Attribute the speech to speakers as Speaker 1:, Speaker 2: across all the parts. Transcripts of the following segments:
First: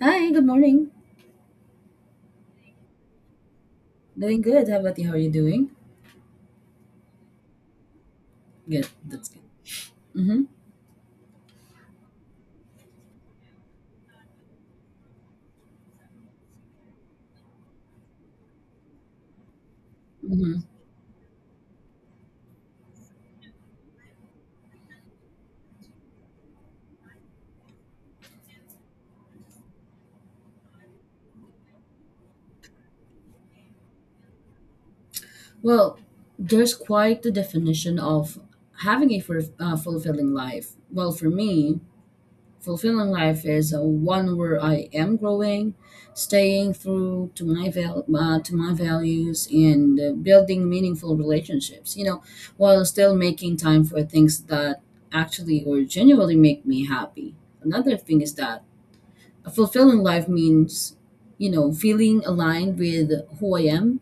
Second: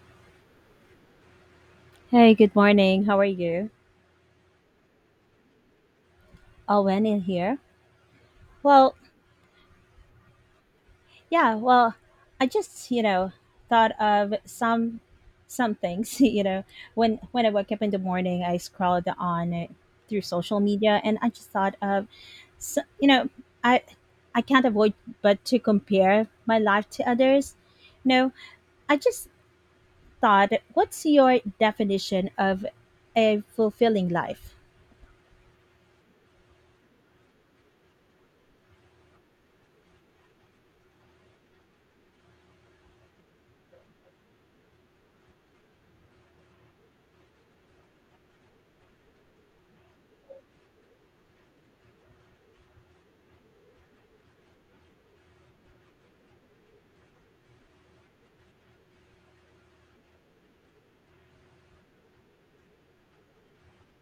Speaker 1: Hi, good morning.
Speaker 2: Hey, good morning. How are you?
Speaker 1: Doing good. How about you? How are you doing?
Speaker 2: Owen in here.
Speaker 1: Good.
Speaker 2: Well,
Speaker 1: That's good. Mm-hmm.
Speaker 2: yeah, well, I just, you know, thought of some things, you know, when I woke up in the morning, I scrolled on it through social
Speaker 1: Mm-hmm.
Speaker 2: media and I just thought of so, you know, I I can't avoid but to compare my life to others. No, I just thought, what's your definition of a fulfilling life?
Speaker 1: Well, there's quite the definition of having a fur fulfilling life. Well, for me, fulfilling life is one where I am growing, staying through to my to my values, and building meaningful relationships. You know, while still making time for things that actually or genuinely make me happy. Another thing is that a fulfilling life means, you know, feeling aligned with who I am,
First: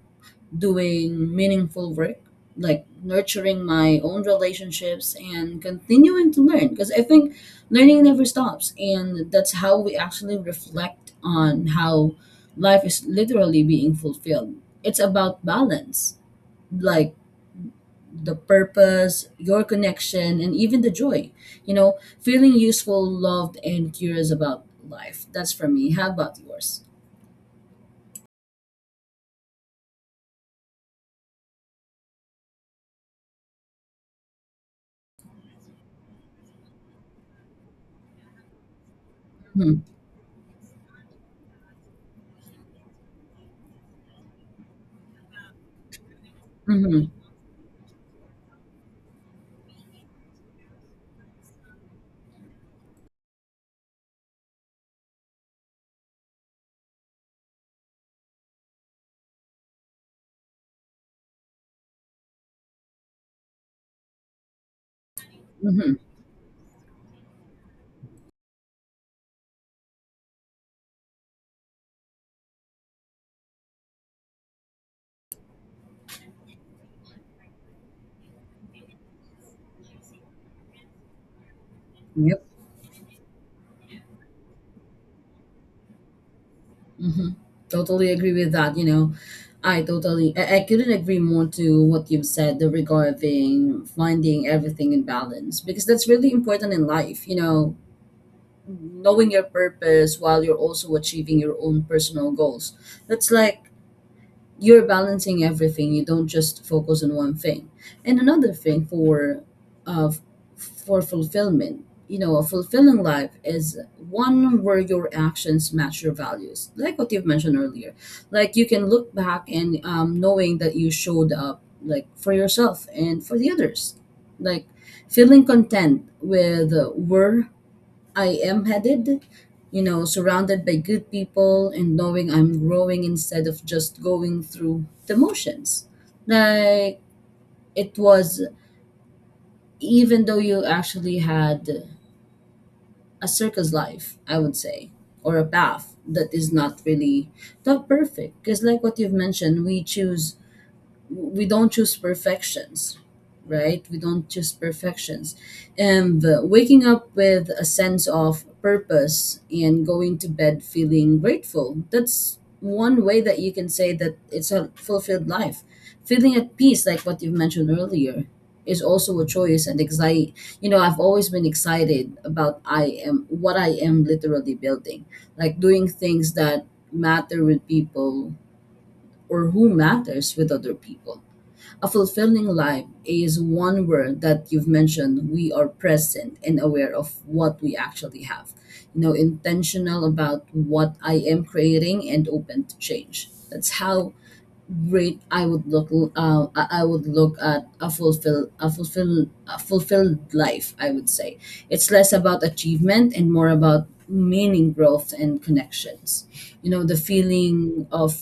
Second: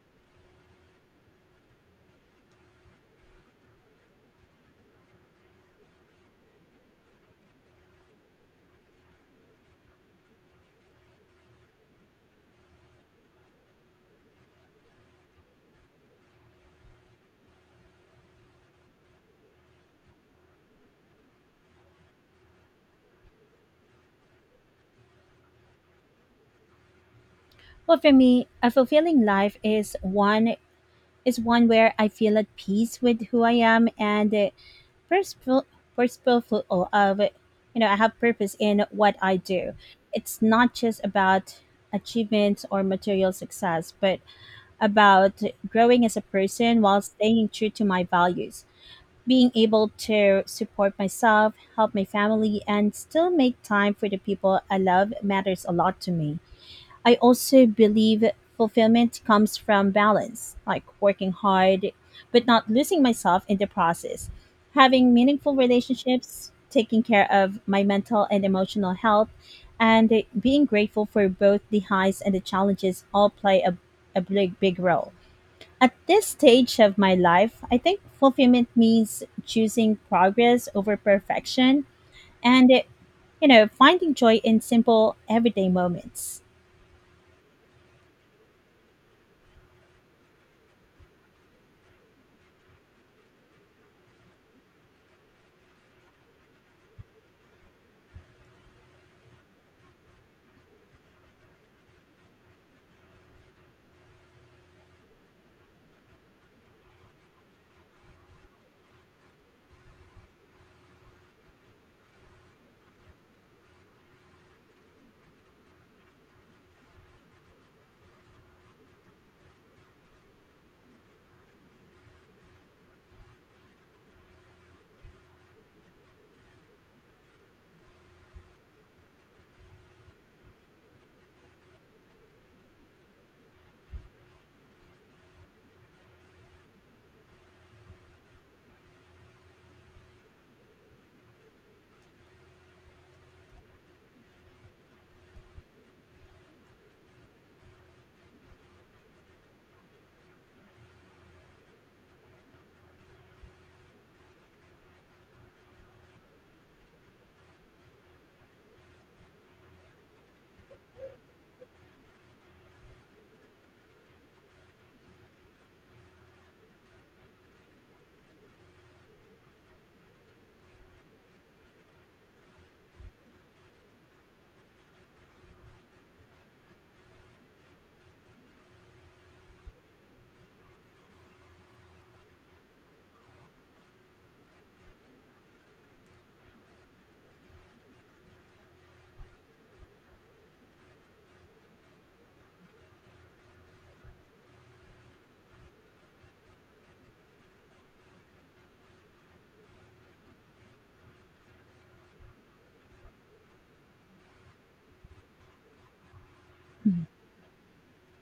Speaker 1: doing meaningful work, like nurturing my own relationships and continuing to learn, because I think learning never stops, and that's how we actually reflect on how life is literally being fulfilled. It's about balance, like the purpose, your connection, and even the joy. You know, feeling useful, loved, and curious about life. That's for me. How about yours?
Speaker 2: Well, for me, a fulfilling life is one where I feel at peace with who I am and purposeful, purposeful of, you know, I have purpose in what I do.
Speaker 1: Mm-hmm.
Speaker 2: It's not just about achievements or material success, but about growing as a person while
Speaker 1: Mm-hmm.
Speaker 2: staying true to my values. Being able to support myself, help my family, and still make time for the people I love matters a lot to me. I also believe fulfillment comes from balance, like working hard, but not losing myself in the process, having meaningful
Speaker 1: Mm-hmm.
Speaker 2: relationships, taking care of my mental and emotional health, and being grateful for both the highs and the challenges all play a big, big role. At this stage of my life, I think fulfillment means choosing progress over perfection
Speaker 1: Yep.
Speaker 2: and, you know, finding joy in simple everyday moments.
Speaker 1: Mm-hmm. Totally agree with that. You know, I couldn't agree more to what you've said regarding finding everything in balance, because that's really important in life. You know, knowing your purpose while you're also achieving your own personal goals. That's like you're balancing everything. You don't just focus on one thing. And another thing for uh, f- for fulfillment, you know, a fulfilling life is one where your actions match your values, like what you've mentioned earlier. Like you can look back and knowing that you showed up, like for yourself and for the others, like feeling content with where I am headed, you know, surrounded by good people and knowing I'm growing instead of just going through the motions. Like it was, even though you actually had a circus life, I would say, or a path that is not really not perfect. Because, like what you've mentioned, we don't choose perfections, right? We don't choose perfections. And waking up with a sense of purpose and going to bed feeling grateful, that's one way that you can say that it's a fulfilled life. Feeling at peace, like what you mentioned earlier, is also a choice and exciting. You know, I've always been excited about I am literally building, like doing things that matter with people, or who matters with other people. A fulfilling life is one word that you've mentioned. We are present and aware of what we actually have. You know, intentional about what I am creating and open to change. That's how great I would look. I would look at a fulfilled life. I would say it's less about achievement and more about meaning, growth, and connections. You know, the feeling of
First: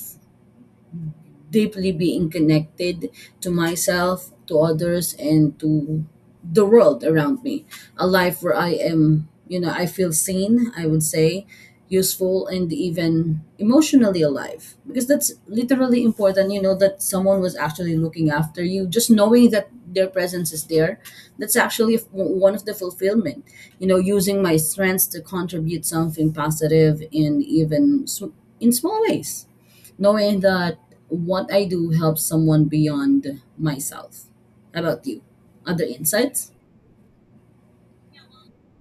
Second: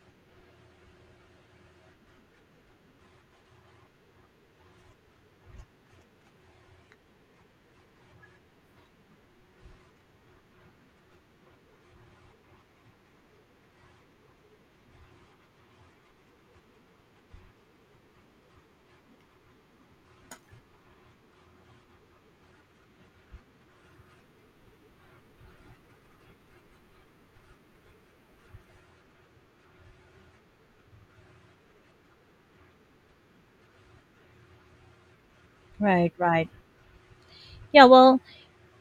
Speaker 1: deeply being connected to myself, to others, and to the world around me. A life where I am, you know, I feel seen, I would say, useful, and even emotionally alive. Because that's literally important, you know, that someone was actually looking after you. Just knowing that their presence is there, one of the fulfillment. You know, using my strengths to contribute something positive in even in small ways, knowing that what I do helps someone beyond myself. How about you? Other
Speaker 2: Right, right.
Speaker 1: insights?
Speaker 2: Yeah, well,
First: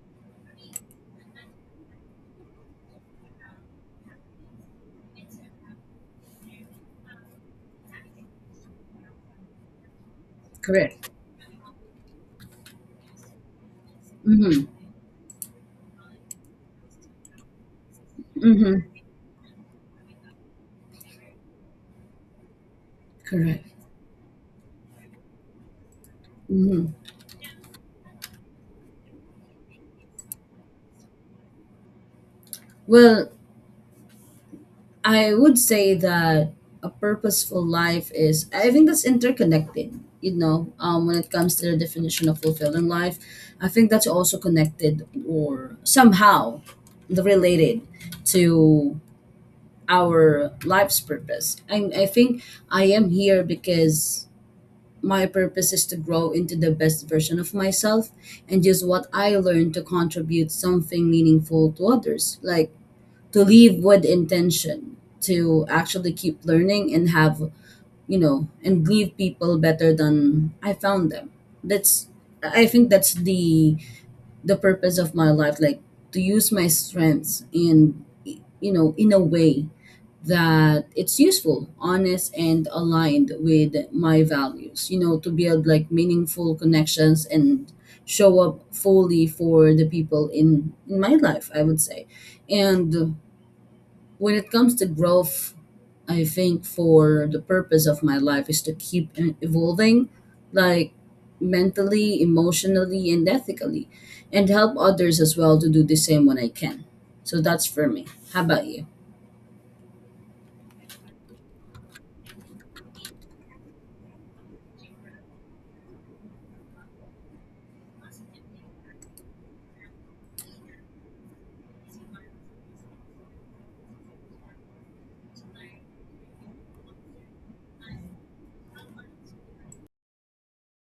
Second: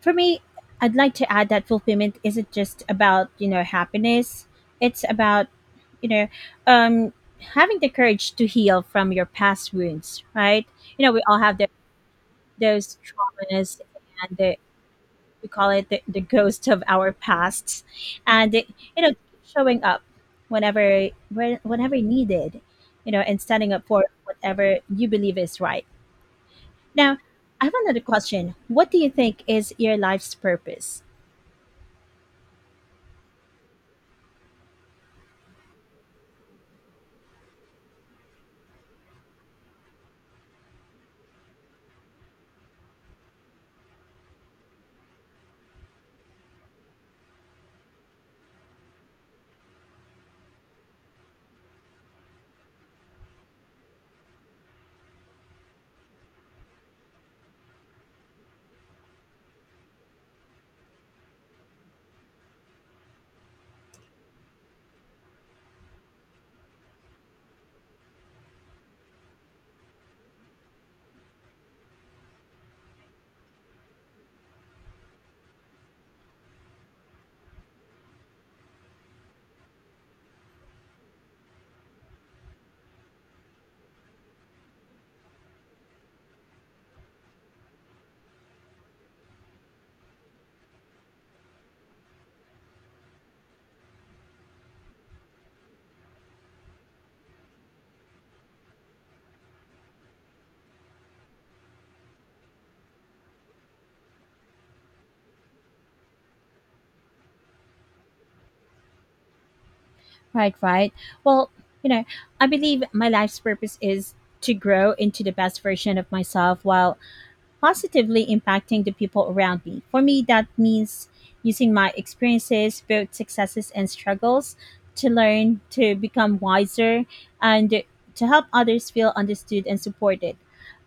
Speaker 2: for me, I'd like to add that fulfillment isn't just about, you know, happiness. It's about, you know, um, having the courage to heal from your past wounds, right? You
Speaker 1: Correct.
Speaker 2: know, we all have those traumas and
Speaker 1: Mm-hmm.
Speaker 2: we call it the ghost of our pasts. And, it,
Speaker 1: Mm-hmm.
Speaker 2: you know, showing up whenever, whenever needed, you know, and
Speaker 1: Correct.
Speaker 2: standing up for whatever you believe is right.
Speaker 1: Mm-hmm.
Speaker 2: Now, I have another question. What do you think is your life's purpose?
Speaker 1: Well, I would say that a purposeful life is, I think that's interconnected, you know, when it comes to the definition of fulfilling life. I think that's also connected or somehow related to our life's purpose. And I think I am here because my purpose is to grow into the best version of myself and use what I learn to contribute something meaningful to others. Like, to leave with intention, to actually keep learning and have, you know, and leave people better than I found them. That's, I think that's the purpose of my life, like to use my strengths in, you know, in a way that it's useful, honest, and aligned with my values, you know, to build like meaningful connections and show up fully for the people in my life, I would say. And when it comes to growth, I think for the purpose of my life is to keep evolving, like mentally, emotionally, and ethically, and help others as well to do the same when I can. So that's for me. How about you?
Speaker 2: Right, right. Well, you know, I believe my life's purpose is to grow into the best version of myself while positively impacting the people around me. For me, that means using my experiences, both successes and struggles, to learn, to become wiser, and to help others feel understood and supported.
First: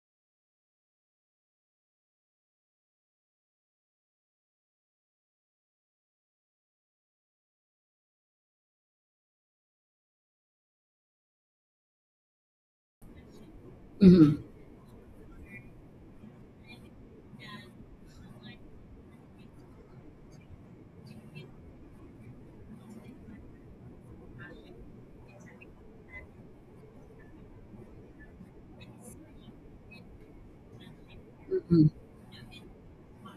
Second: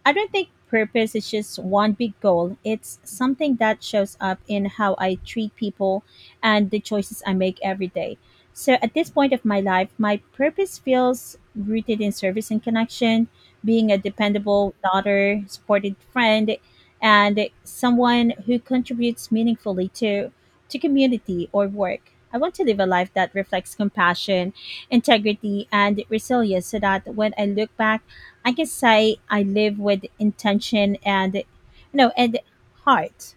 Speaker 2: I don't think purpose is just one big goal. It's something that shows up in how I treat people and the choices I make every day. So at this point of my life, my purpose feels rooted in service and connection, being a
Speaker 1: Hmm.
Speaker 2: dependable daughter, supported friend, and someone who contributes meaningfully to community or work. I want to live a life that reflects compassion, integrity, and resilience so that when I look back, I can say I live with intention and and heart.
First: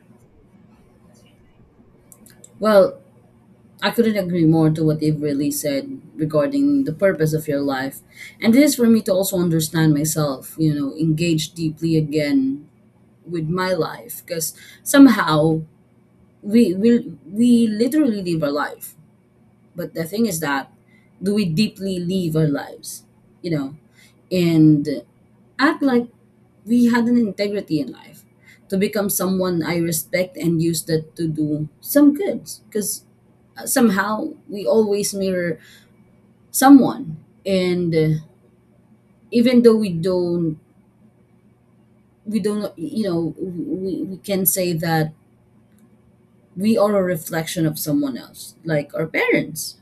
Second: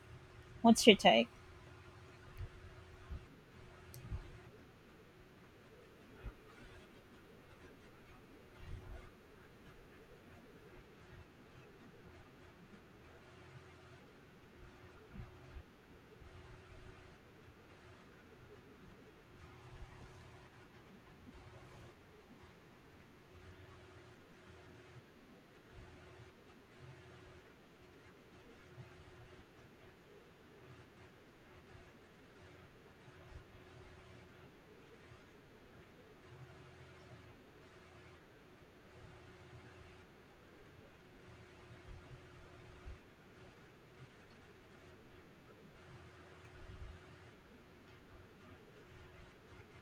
Speaker 2: What's your take?
Speaker 1: Well, I couldn't agree more to what you've really said regarding the purpose of your life. And this is for me to also understand myself, you know, engage deeply again with my life, because somehow we literally live our life. But the thing is that, do we deeply live our lives, you know, and act like we had an integrity in life, to become someone I respect and use that to do some good, because somehow we always mirror someone. And even though we don't you know, we can say that we are a reflection of someone else, like our parents,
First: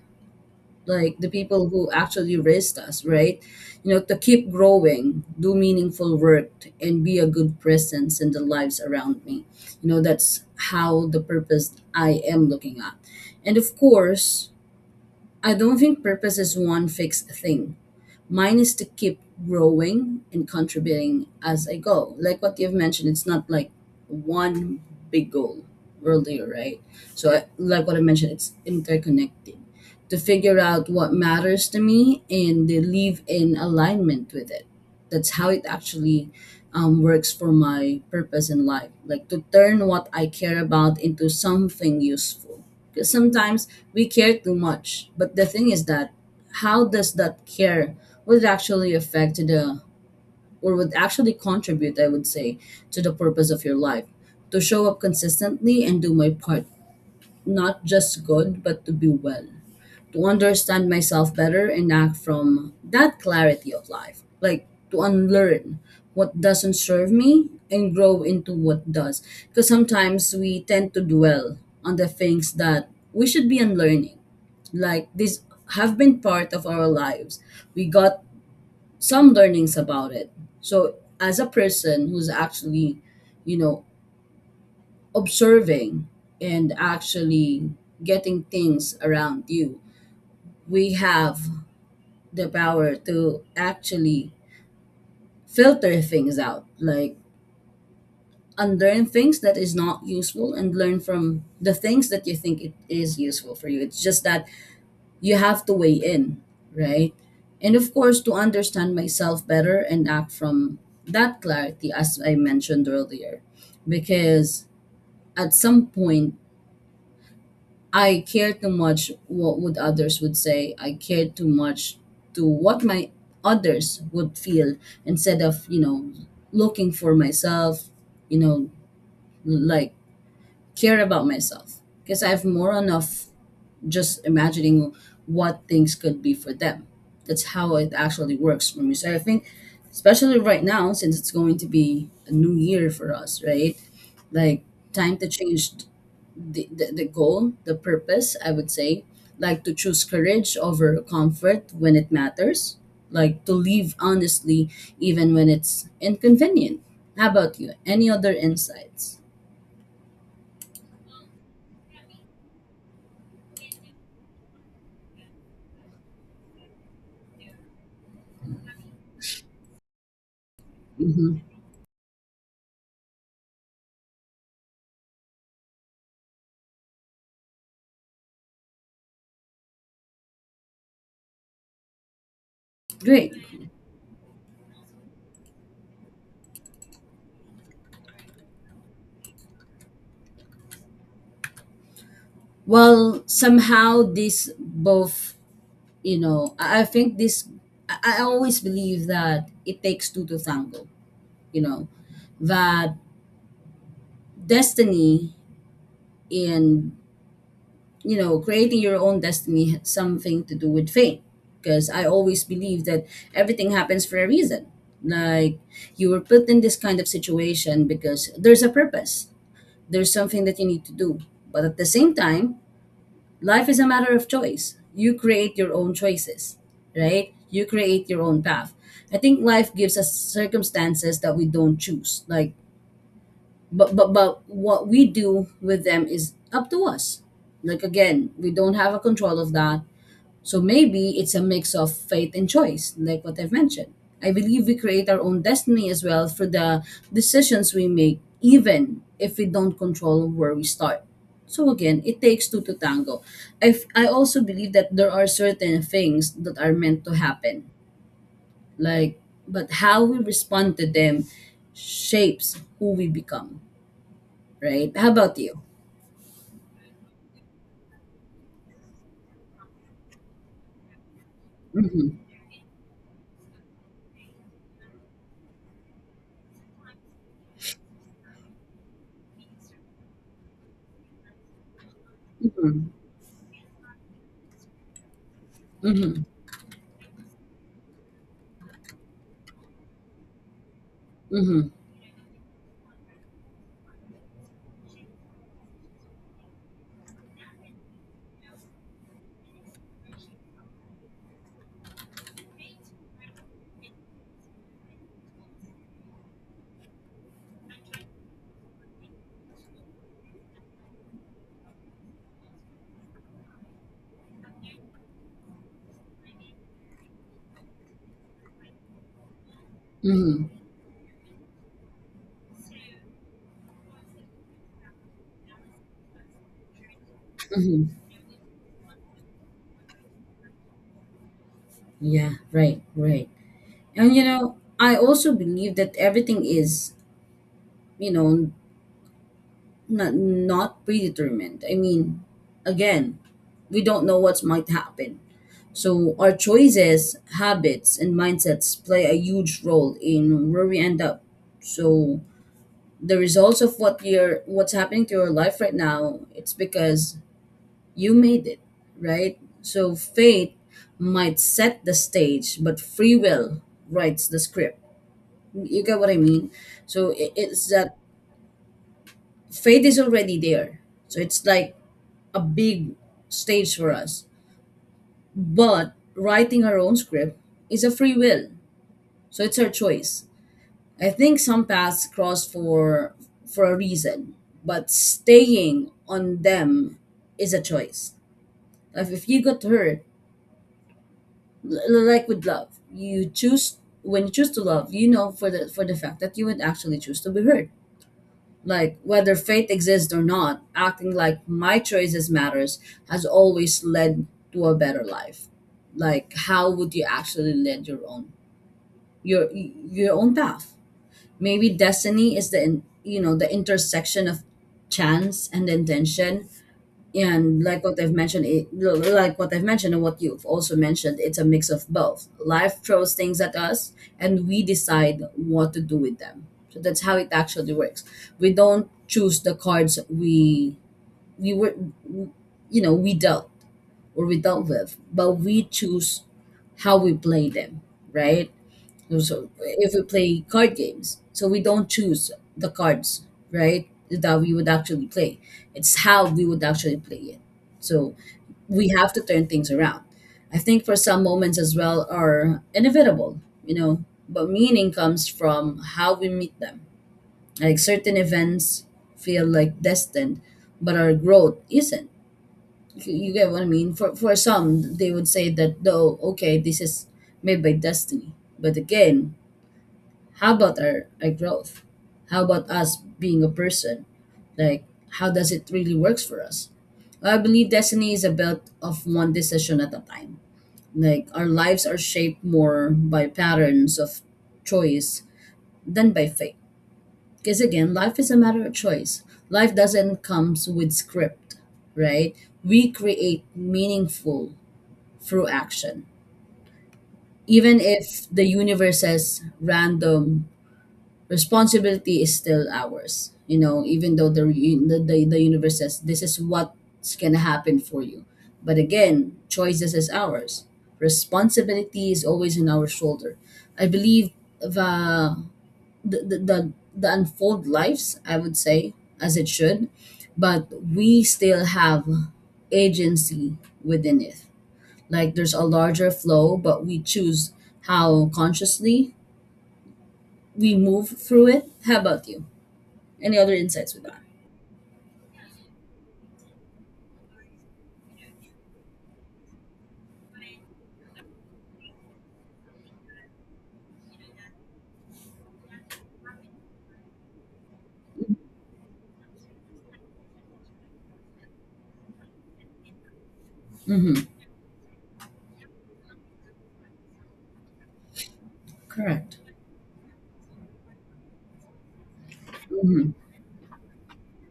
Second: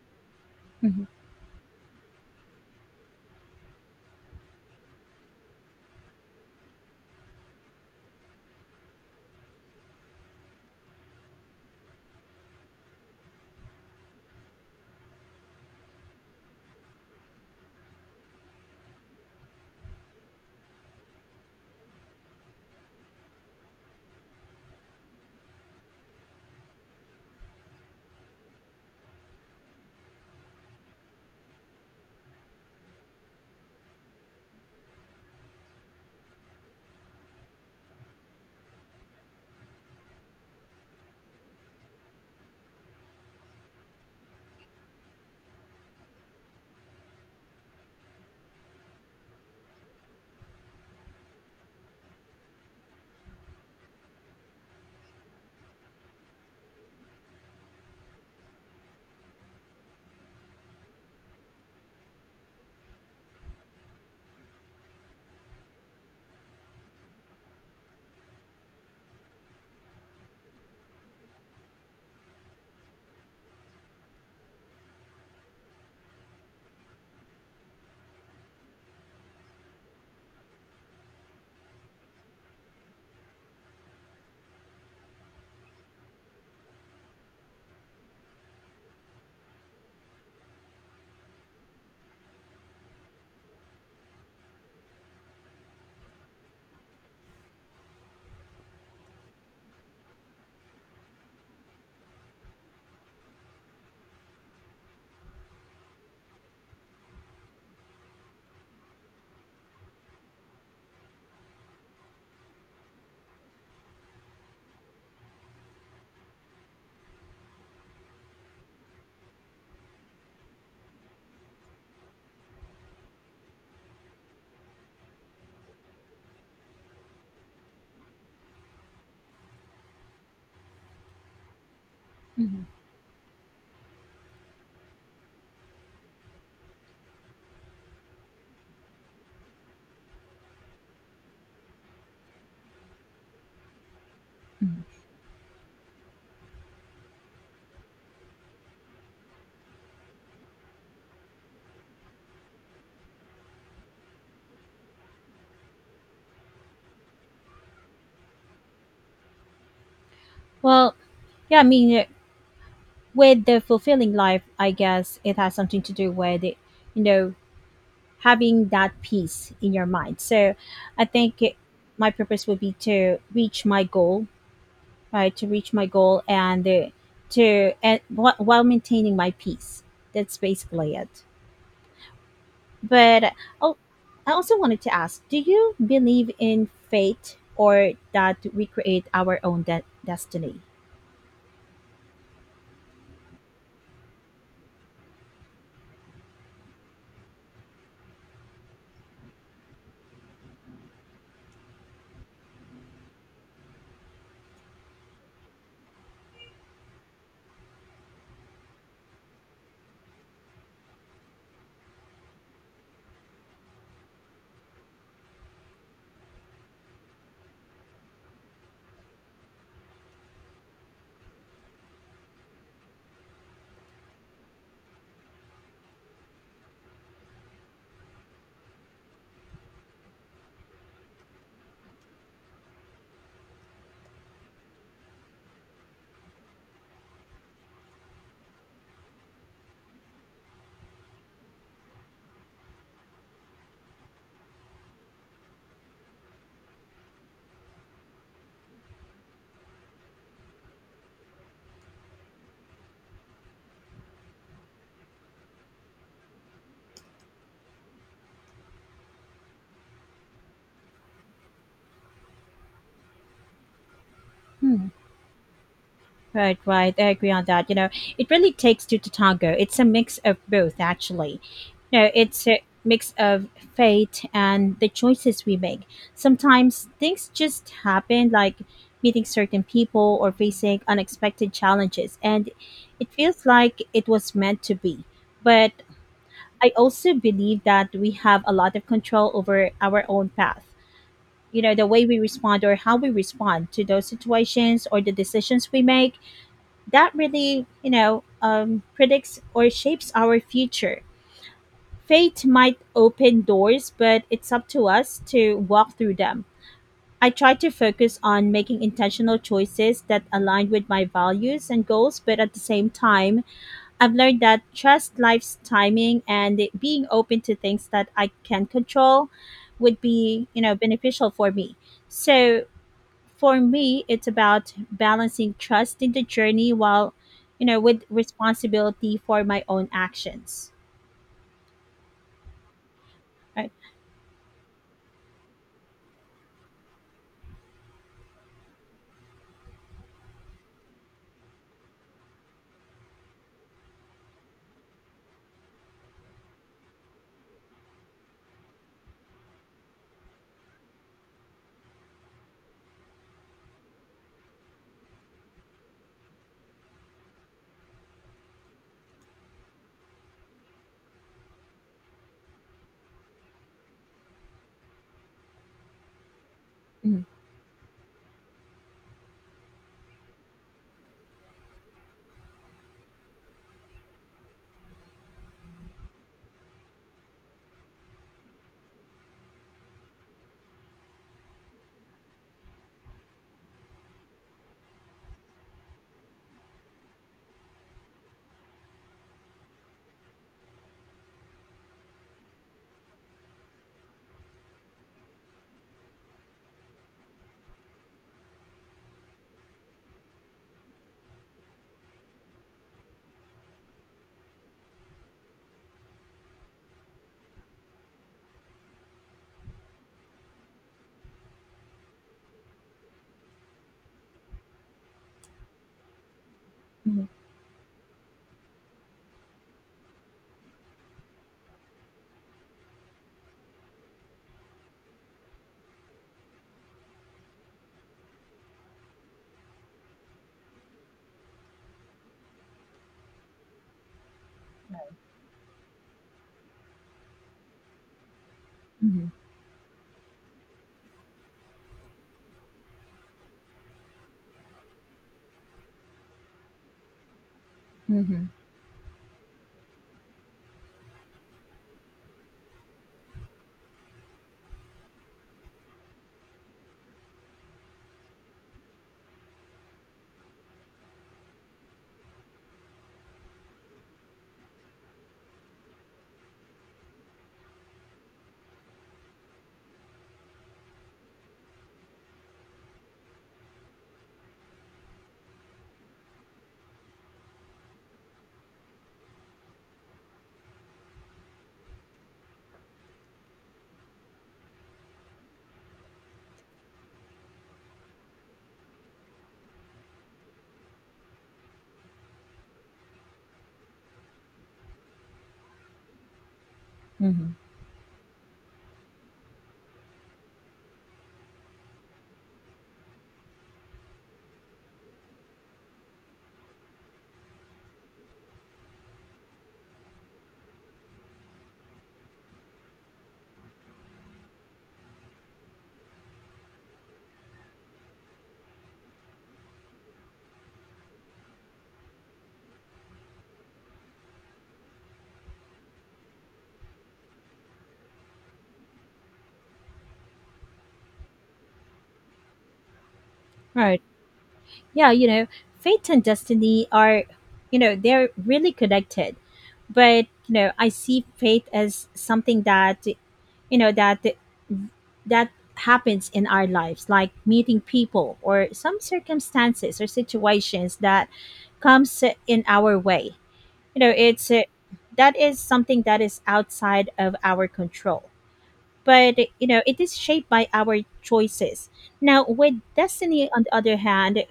Speaker 2: Mhm,
Speaker 1: like the people who actually raised us, right? You know, to keep growing, do meaningful work, and be a good presence in the lives around me. You know, that's how the purpose I am looking at. And of course, I don't think purpose is one fixed thing. Mine is to keep growing and contributing as I go. Like what you've mentioned, it's not like one big goal earlier, right? So, I, like what I mentioned, it's interconnected to figure out what matters to me and to live in alignment with it. That's how it actually works for my purpose in life. Like to turn what I care about into something useful. Because sometimes we care too much. But the thing is that how does that care would actually affect the, or would actually contribute, I would say, to the purpose of your life. To show up consistently and do my part, not just good but to be well, to understand myself better and act from that clarity of life, like to unlearn what doesn't serve me and grow into what does. Because sometimes we tend to dwell on the things that we should be unlearning, like these have been part of our lives. We got some learnings about it. So as a person who's actually, you know, observing and actually getting things around you, we have the power to actually filter things out, like unlearn things that is not useful and learn from the things that you think it is useful for you. It's just that you have to weigh in, right? And of course, to understand myself better and act from that clarity, as I mentioned earlier, because at some point, I care too much what would others would say. I care too much to what my others would feel, instead of, you know, looking for myself, you know, like care about myself, because I have
Speaker 2: mhm,
Speaker 1: more enough just imagining what things could be for them. That's how it actually works for me. So I think, especially right now, since it's going to be a new year for us, right? Like,
Speaker 2: mhm.
Speaker 1: time to change the goal, the purpose, I would say. Like, to choose courage over comfort when it matters. Like, to live honestly even when it's inconvenient. How about you? Any other insights?
Speaker 2: Well, yeah, I mean, with the fulfilling life, I guess it has something to do with, you know, having that peace in your mind. So I
Speaker 1: Hmm.
Speaker 2: think my purpose would be to reach my goal, right? To reach my goal and while maintaining my peace. That's basically it. But
Speaker 1: Great.
Speaker 2: oh, I also wanted to ask: do you believe in fate or that we create our own destiny?
Speaker 1: Well, somehow these both, you know, I think this, I always believe that it takes two to tango, you know, that destiny in, you know, creating your own destiny has something to do with fate. Because I always believe that everything happens for a reason. Like you were put in this kind of situation because there's a purpose, there's something that you need to do. But at the same time, life is a matter of choice. You create your own choices, right? You create your own path. I think life gives us circumstances that we don't choose. Like, but what we do with them is up to us. Like again, we don't have a control of that. So maybe it's a mix of faith and choice, like what I've mentioned. I believe we create our own destiny as well through the decisions we make, even if we don't control where we start. So again, it takes two to tango. I also believe that there are certain things that are meant to happen, like, but how we respond to them shapes who we become,
Speaker 2: Hmm.
Speaker 1: right? How about you?
Speaker 2: Right, right. I agree on that. You know, it really takes two to tango. It's a mix of both, actually. You know,
Speaker 1: Mm-hmm,
Speaker 2: it's a mix of fate and the choices we make. Sometimes things just happen, like meeting certain people or facing unexpected challenges, and
Speaker 1: mm-hmm,
Speaker 2: it feels like it was meant to be. But
Speaker 1: mm-hmm,
Speaker 2: I also believe that we have a lot of control over our own path. You know, the way we respond or how we respond to those situations or the decisions we make that really, predicts or shapes our future. Fate might open doors, but it's up to us to walk through them. I try to focus on making intentional choices that align with my values and goals, but at the same time, I've learned that trust life's timing and being open to things that I can control would
Speaker 1: mm-hmm,
Speaker 2: be, you know, beneficial for me. So for me, it's about balancing trust in the journey while,
Speaker 1: mm-hmm.
Speaker 2: with responsibility for my own actions,
Speaker 1: Yeah, right, right.
Speaker 2: right.
Speaker 1: And you know, I also believe that everything is, you know, not predetermined. I mean, again, we don't know what might happen. So our choices, habits, and mindsets play a huge role in where we end up. So the results of what's happening to your life right now, it's because you made it, right? So fate might set the stage, but free will writes the script. You get what I mean? It's that faith is already there. So it's like a big stage for us. But writing our own script is a free will. So it's our choice. I think some paths cross for a reason, but staying on them is a choice. Like if you got hurt, like with love, you choose when you choose to love, you know for the fact that you would actually choose to be hurt, like whether faith exists or not. Acting like my choices matters has always led to a better life. Like how would you actually lead your own, your own path? Maybe destiny is the you know, the intersection of chance and intention,
Speaker 2: Mm-hmm.
Speaker 1: and like what I've mentioned, and what you've also mentioned, it's a mix of both. Life throws things at us, and we decide what to do with them. So that's how it actually works. We don't choose the cards we were, you know, we dealt or we dealt with, but we choose how we play them, right? So if we play card games, so we don't choose the cards, right? That we would actually play. It's how we would actually play it. So we have to turn things around. I think for some moments as well are inevitable, you know, but meaning comes from how we meet them. Like certain events feel like destined, but our growth isn't. You get what I mean? For some, they would say that, though, okay, this is made by destiny. But again, how about our growth? How about us being a person? Like, how does it really works for us? I believe destiny is about of one decision at a time. Like our lives are shaped more by patterns of choice than by fate. Because again, life is a matter of choice. Life doesn't comes with script, right? We create meaningful through action.
Speaker 2: Hmm.
Speaker 1: Even if the universe says random, responsibility is still ours. You know, even though the re- the universe says this is what's going to happen for you, but again, choices is ours, responsibility is always in our shoulder. I believe the the unfold lives, I would say, as it should, but we still have agency within it. Like there's a larger flow, but we choose how consciously we move through it. How about you? Any other insights
Speaker 2: Right.
Speaker 1: with that?
Speaker 2: Yeah, you know, fate and destiny are, you know, they're really connected, but, you know, I see fate as something that, you know that that happens in our lives, like meeting people or some circumstances or situations that comes in our way. You know,
Speaker 1: Mm-hmm.
Speaker 2: it's that is something that is outside of our control, but,
Speaker 1: Correct.
Speaker 2: you know, it is shaped by our choices. Now, with
Speaker 1: Mm-hmm.
Speaker 2: destiny on the other hand,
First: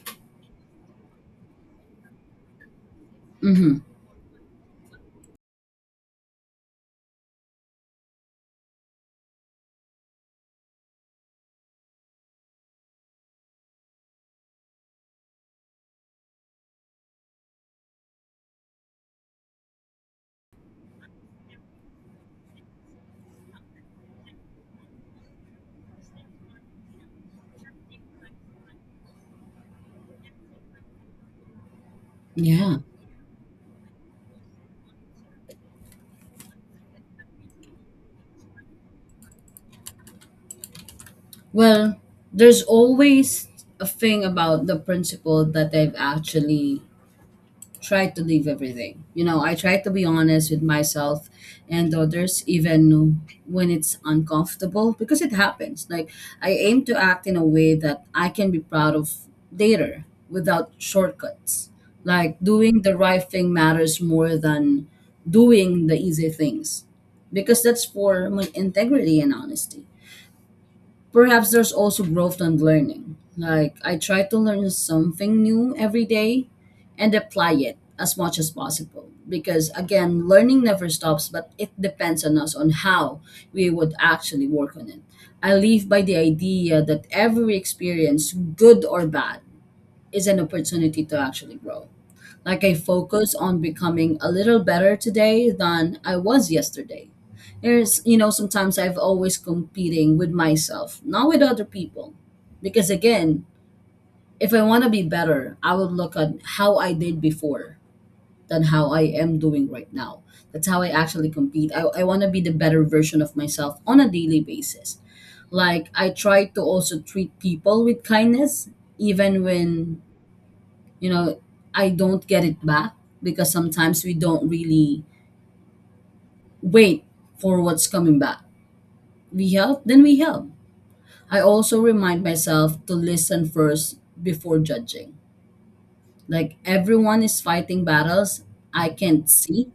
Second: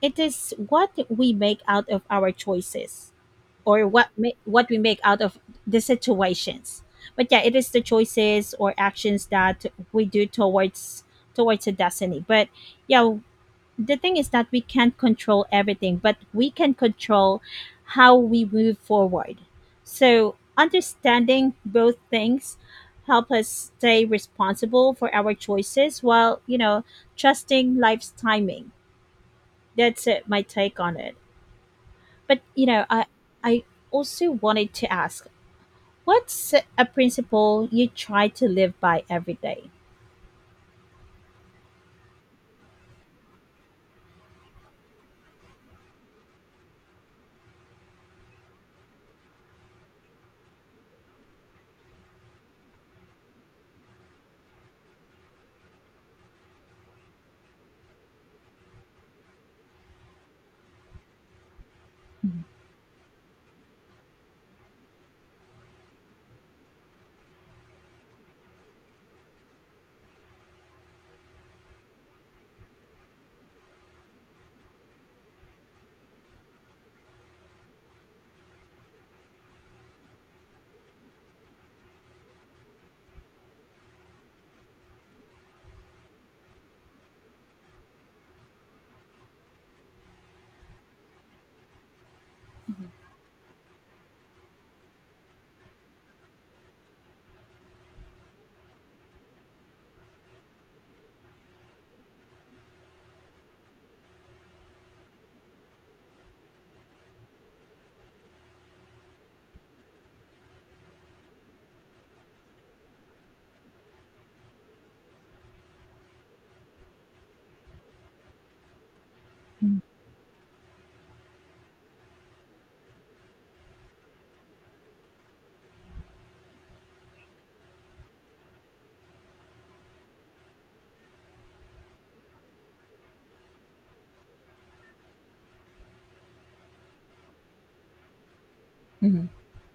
Speaker 2: it is what we make out of our choices
Speaker 1: Mm-hmm.
Speaker 2: or what we make out of the situations. But yeah, it is the choices or actions that we do towards the destiny. But yeah, the thing is that we can't control everything, but we can control how we move forward. So, understanding both things help us stay responsible for our choices while, you know, trusting life's timing. That's it, my take on it. But, you
Speaker 1: Yeah.
Speaker 2: know, I also wanted to ask, what's a principle you try to live by every day?
Speaker 1: Well, there's always a thing about the principle that I've actually tried to leave everything. You know, I try to be honest with myself and others, even when it's uncomfortable, because it happens. Like, I aim to act in a way that I can be proud of later without shortcuts. Like, doing the right thing matters more than doing the easy things, because that's for my integrity and honesty. Perhaps there's also growth and learning. Like, I try to learn something new every day and apply it as much as possible. Because, again, learning never stops, but it depends on us on how we would actually work on it. I live by the idea that every experience, good or bad, is an opportunity to actually grow. Like I focus on becoming a little better today than I was yesterday. There's, you know, sometimes I've always competing with myself, not with other people. Because again, if I want to be better, I would look at how I did before than how I am doing right now. That's how I actually compete. I want to be the better version of myself on a daily basis. Like I try to also treat people with kindness, even
Speaker 2: Mhm,
Speaker 1: when, you know, I don't get it back, because sometimes we don't really wait for what's coming back. We help, then we help. I also remind myself to listen first before judging. Like everyone is fighting battles I
Speaker 2: mhm,
Speaker 1: can't see,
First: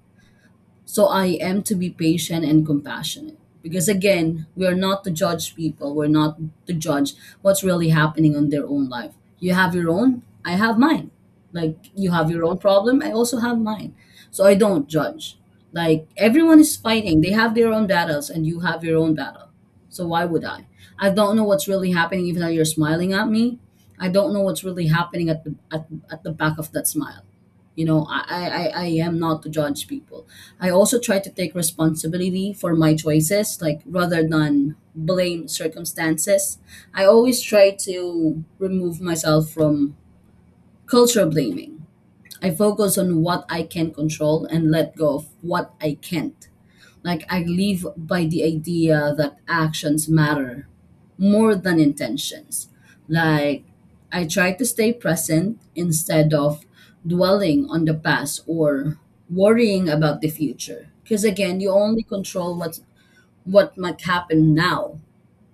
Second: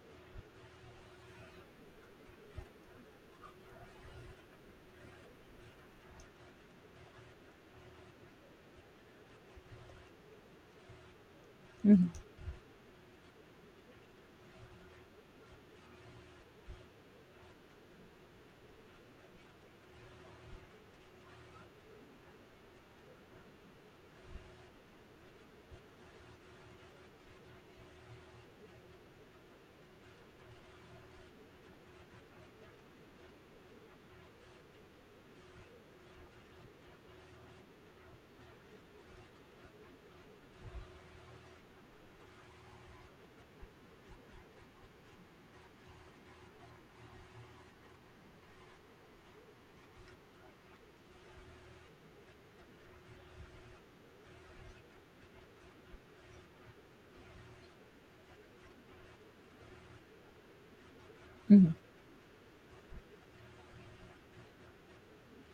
Speaker 1: so I am to be patient and compassionate. Because again, we are not to judge people. We're not to judge what's really happening on their own life. You have your own, I have mine. Like
Speaker 2: mhm,
Speaker 1: you have your own problem, I also have mine. So I don't judge. Like everyone is fighting. They have their own battles and you have your own battle. So why would I? I don't know what's really happening even though you're smiling at me. I don't know what's really happening at the back of that smile. You know, I am not to judge people. I also try to take responsibility for my choices, like rather than blame circumstances. I always try to remove myself from culture blaming. I focus on what I can control and let go of what I can't. Like I live by the idea that actions matter more than intentions. Like I try to stay present instead of dwelling on the past or worrying about the future. Because again, you
Speaker 2: mhm.
Speaker 1: only control what might happen now.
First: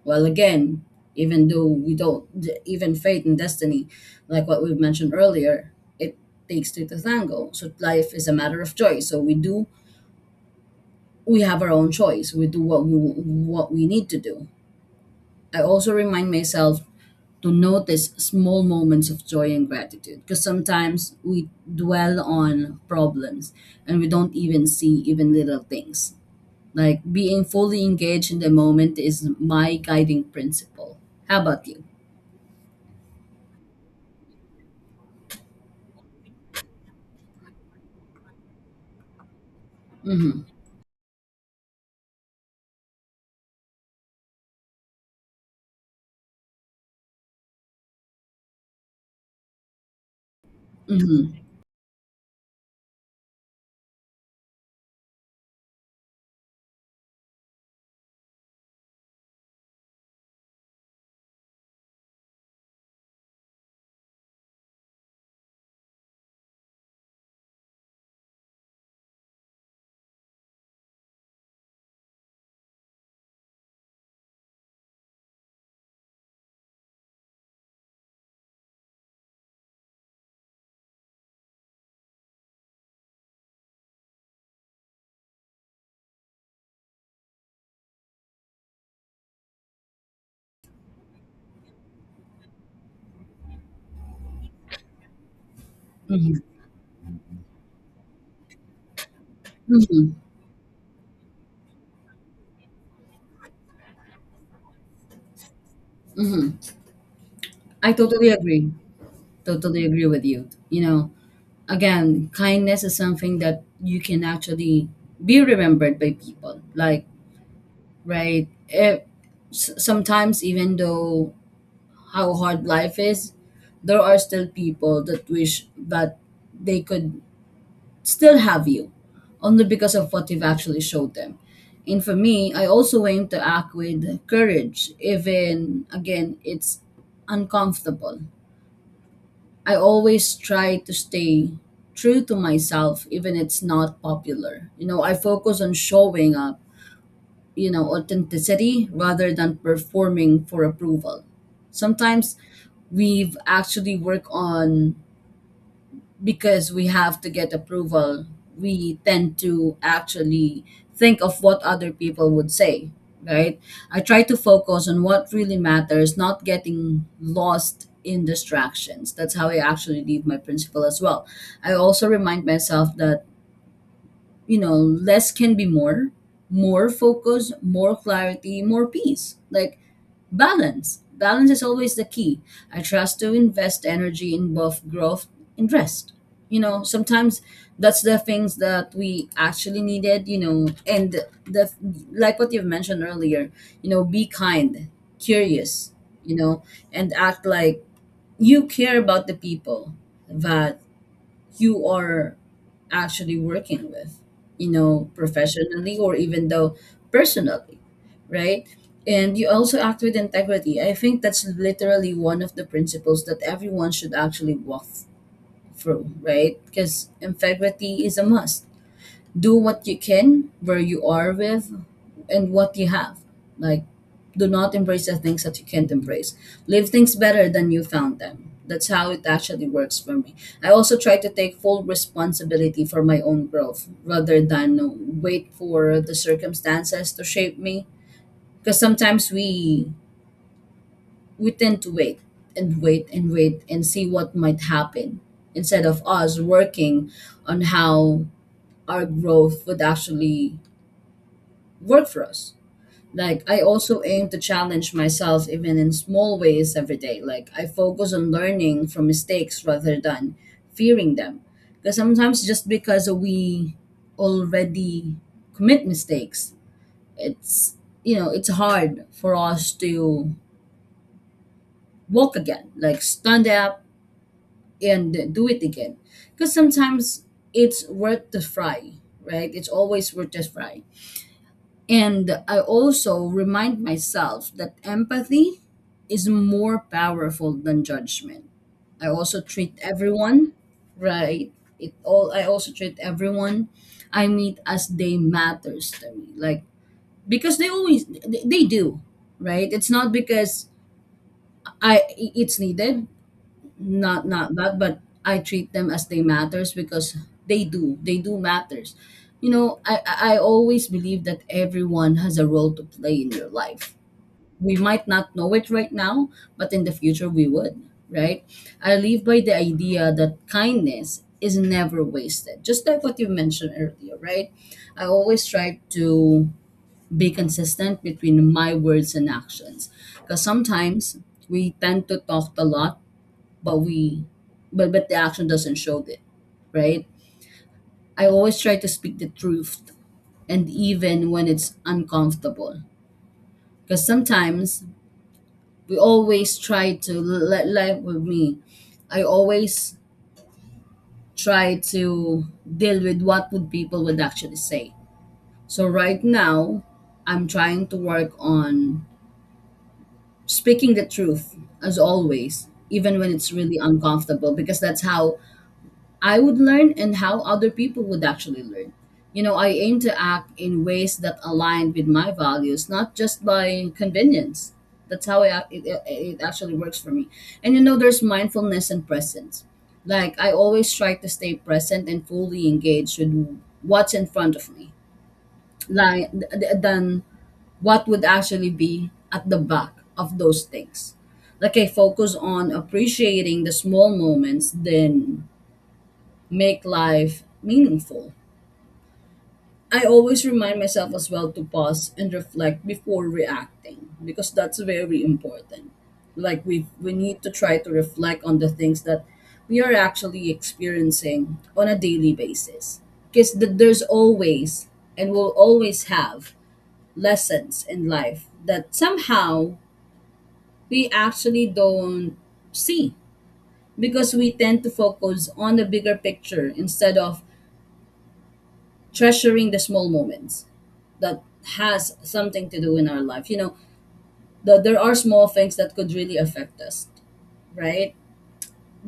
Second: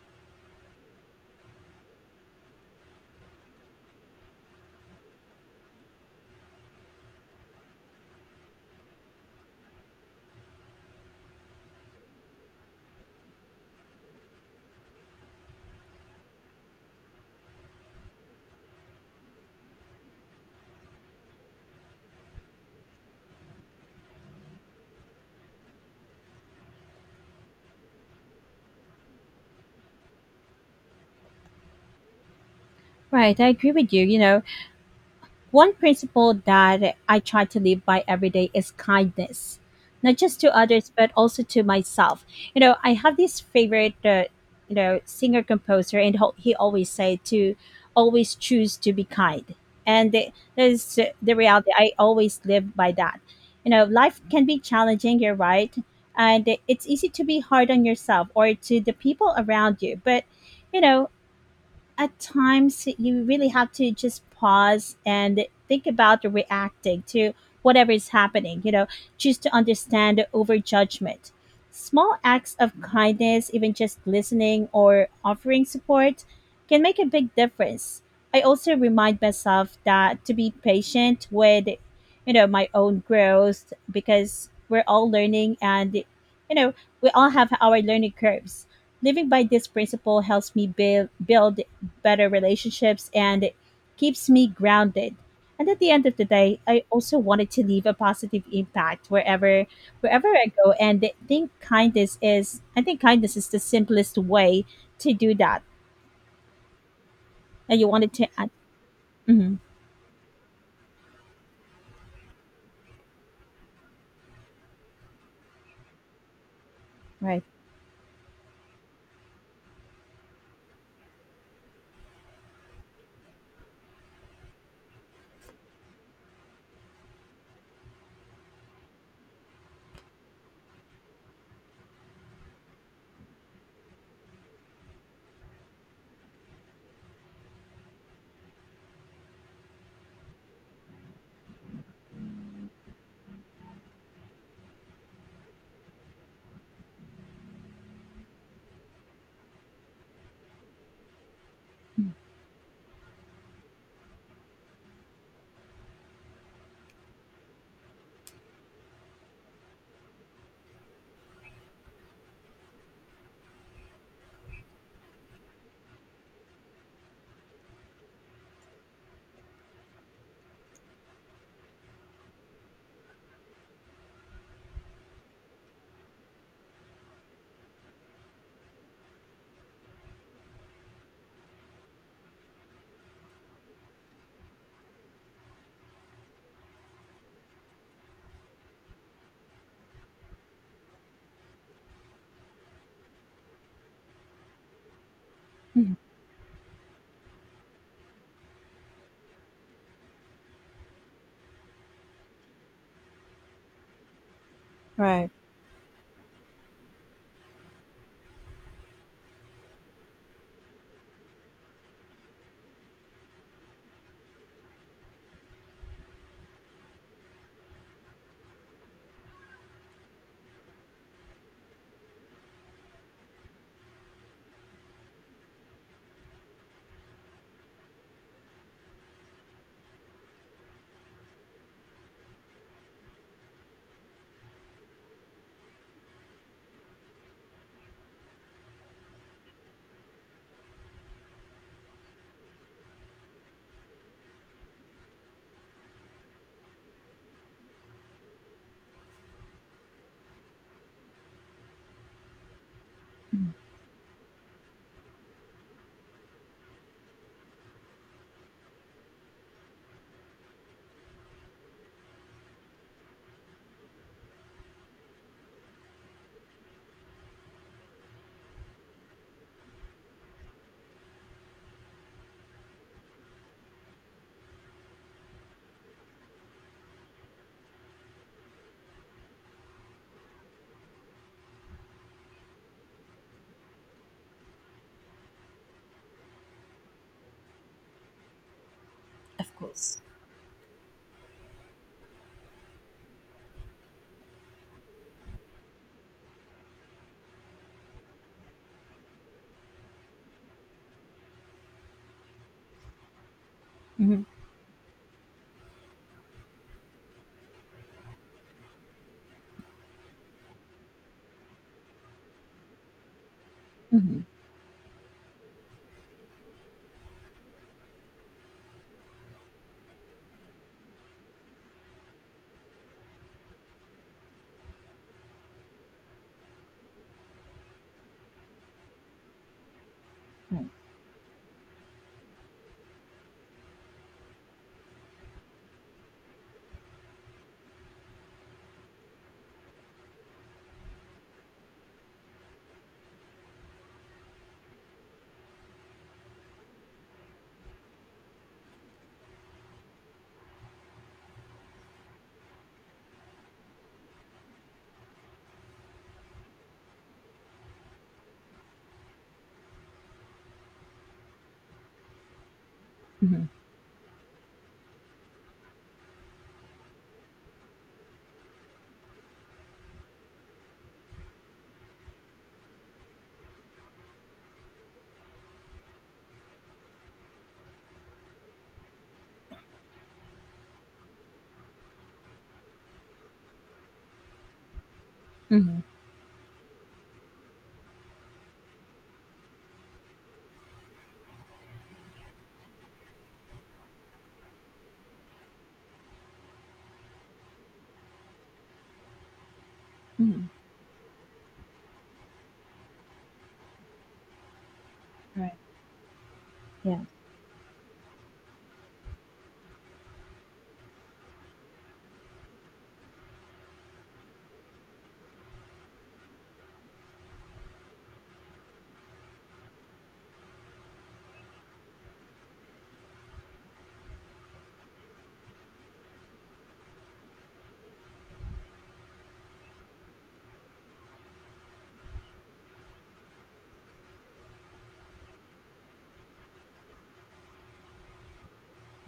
Speaker 1: Well, again, even though we don't, even fate and destiny, like what we've mentioned earlier, it takes two to tango. So life is a matter of choice. So we do, we have our own choice. We do what we need to do. I also remind myself to notice small moments of joy and gratitude because sometimes we dwell on problems and we don't even see even little things. Like being fully engaged in the moment is my guiding principle. How about you?
Speaker 2: Right, I agree with you. You know, one principle that I try to live by every day is kindness, not just
Speaker 1: Mm-hmm.
Speaker 2: to others, but also to myself. You know, I have this favorite, you know, singer composer, and he always say to always choose to be kind. And that is the
Speaker 1: Mm-hmm.
Speaker 2: reality. I always live by that. You know, life can be challenging, you're right. And it's easy to be hard on yourself or to the people around you. But, you know, at times you really have to just pause and think about reacting to whatever is happening. You know, choose to understand over judgment. Small acts of kindness, even just listening or offering support, can make a big difference. I also remind myself that to be patient with, you know, my own growth, because we're all learning, and, you know, we all have our learning curves. Living by this principle helps me build better relationships and it keeps me grounded. And at the end of the day, I also wanted to leave a positive impact
Speaker 1: Hmm.
Speaker 2: wherever I go. And I think kindness is the simplest way to do that. And you
Speaker 1: I
Speaker 2: wanted to
Speaker 1: totally
Speaker 2: add,
Speaker 1: agree.
Speaker 2: hmm.
Speaker 1: Totally agree with you. You know, again, kindness is something that you can actually be remembered by people. Like
Speaker 2: Right.
Speaker 1: Right. It, sometimes, even though how hard life is, there are still people that wish that they could still have you, only because of what you've actually showed them. And for me, I also aim to act with courage, even again, it's uncomfortable. I always try to stay true to myself, even it's not popular. You know, I focus on showing up, you know, authenticity rather than performing for approval. Sometimes we've actually work on, because we have to get approval, we tend to actually think of what other people would say, right? I try to focus on what really matters, not getting lost in distractions. That's how I actually leave my principle as well. I also remind myself that, you know, less can be more, more focus, more clarity, more peace. Like balance. Balance is always the key. I trust to invest energy in both growth and rest. You know, sometimes that's the things that we actually needed, you know, and the, like what you've mentioned earlier, you know, be kind, curious,
Speaker 2: Hmm.
Speaker 1: you know, and act like you care about the people that you are actually working with, you know,
Speaker 2: Right.
Speaker 1: professionally or even though personally, right? And you also act with integrity. I think that's literally one of the principles that everyone should actually walk through, right? Because integrity is a must. Do what you can where you are with and what you have. Like, do not embrace the things that you can't embrace. Leave things better than you found them. That's how it actually works for me. I also try to take full responsibility for my own growth rather than wait for the circumstances to shape me. Because sometimes we tend to wait and wait and wait and see what might happen instead of us working on how our growth would actually work for us. Like I also aim to challenge myself even in small ways every day. Like I focus on learning from mistakes rather than fearing them. Because sometimes just because we already commit mistakes, it's, you know, it's hard for us to walk again. Like stand up and do it again. Because sometimes it's worth the fry, right? It's always worth the fry. And I also remind myself that empathy is more powerful than judgment. I also
Speaker 2: Of
Speaker 1: treat
Speaker 2: course.
Speaker 1: everyone right. It all I also treat everyone I meet as they matters to me. Like because they always they do, right? It's not because I it's needed,
Speaker 2: Hmm.
Speaker 1: not not bad, but I treat them as they matters because they do, they do matters. You know, I always believe that everyone has a role to play in your life.
Speaker 2: Hmm.
Speaker 1: We might not know it right now, but in the future we would, right? I live by the idea that kindness is never wasted, just like what you mentioned earlier, right? I always try to be consistent between my words and actions, because
Speaker 2: Right.
Speaker 1: sometimes we tend to talk a lot, but we but the action doesn't show it, right? I always try to speak the truth, and even when it's uncomfortable, because sometimes we always try to let life with me. I always try to deal with what would people would actually say. So right now I'm trying to work on speaking the truth as always, even when
Speaker 2: Hmm.
Speaker 1: it's really uncomfortable, because that's how I would learn and how other people would actually learn. You know, I aim to act in ways that align with my values, not just by convenience. That's how I, it actually works for me. And you know, there's mindfulness and presence. Like, I always try to stay present and fully engaged with what's in front of me,
Speaker 2: Hmm.
Speaker 1: like, than what would actually be at the back of those things. Like, I focus on appreciating the small moments, then make life meaningful. I always
Speaker 2: Hmm.
Speaker 1: remind myself as well to pause and reflect before reacting because that's very
Speaker 2: Right,
Speaker 1: important. Like we
Speaker 2: yeah.
Speaker 1: we need to try to reflect on the things that we are actually experiencing on a daily basis because there's always and will always have lessons in life that somehow we actually don't see because we tend to focus on the bigger picture instead of treasuring the small moments that has something to do in our life. You know, that there are small things that could really affect us, right?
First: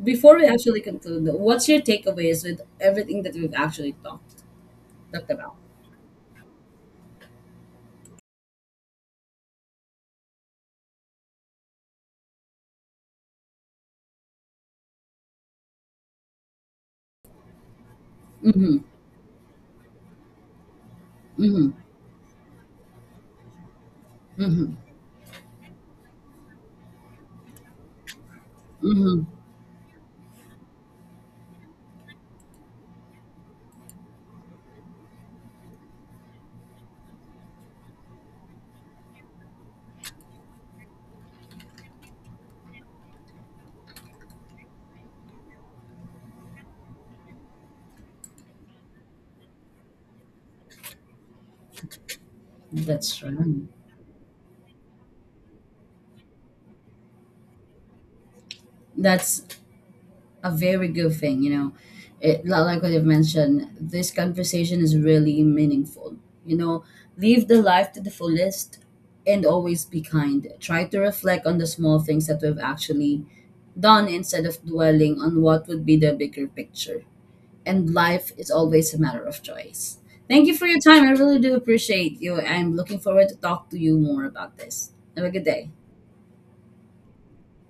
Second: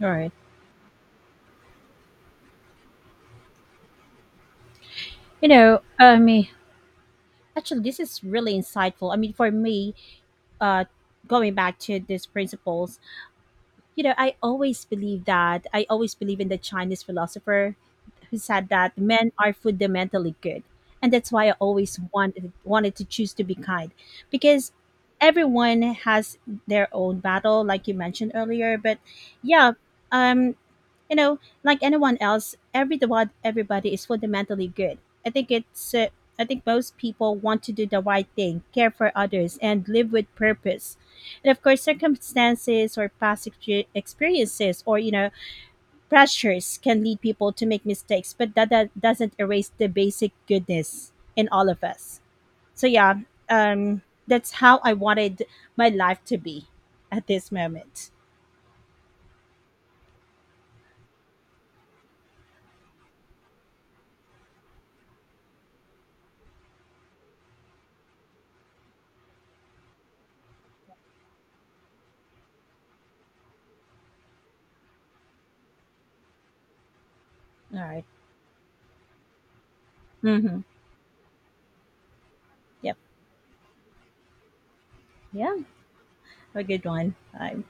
Speaker 2: All right.
Speaker 1: Before we actually conclude, though, what's your takeaways with everything that we've actually talked
Speaker 2: You
Speaker 1: about?
Speaker 2: know, I mean, actually, this is really insightful. I mean, for me, uh, going back to these principles, you know, I always believe that. I always believe in the Chinese philosopher who said that men are fundamentally good, and that's why I always wanted to choose to be kind, because everyone has their own battle, like you mentioned earlier. But yeah, um, you know, like anyone else, every the what everybody is fundamentally good. I think it's I think most people want to do the right thing, care for others, and live with purpose. And of course, circumstances or past experiences or, you know, pressures can lead people to make mistakes, but that doesn't erase the basic goodness in all of us. So yeah,
Speaker 1: That's right.
Speaker 2: that's how I wanted my life to be at this moment.
Speaker 1: That's a very good thing, you know. It, like what you've mentioned, this conversation is really meaningful. You know, live the life to the fullest and always be kind. Try to reflect on the small things that we've actually done instead of dwelling on what would be the bigger picture.
Speaker 2: All
Speaker 1: And
Speaker 2: right.
Speaker 1: life is always a matter of choice. Thank you
Speaker 2: Mm-hmm.
Speaker 1: for your time. I really do appreciate you. I'm
Speaker 2: Yep.
Speaker 1: looking forward to talk to you more about this. Have a good
Speaker 2: Yeah. Have
Speaker 1: day.
Speaker 2: a good one. Bye.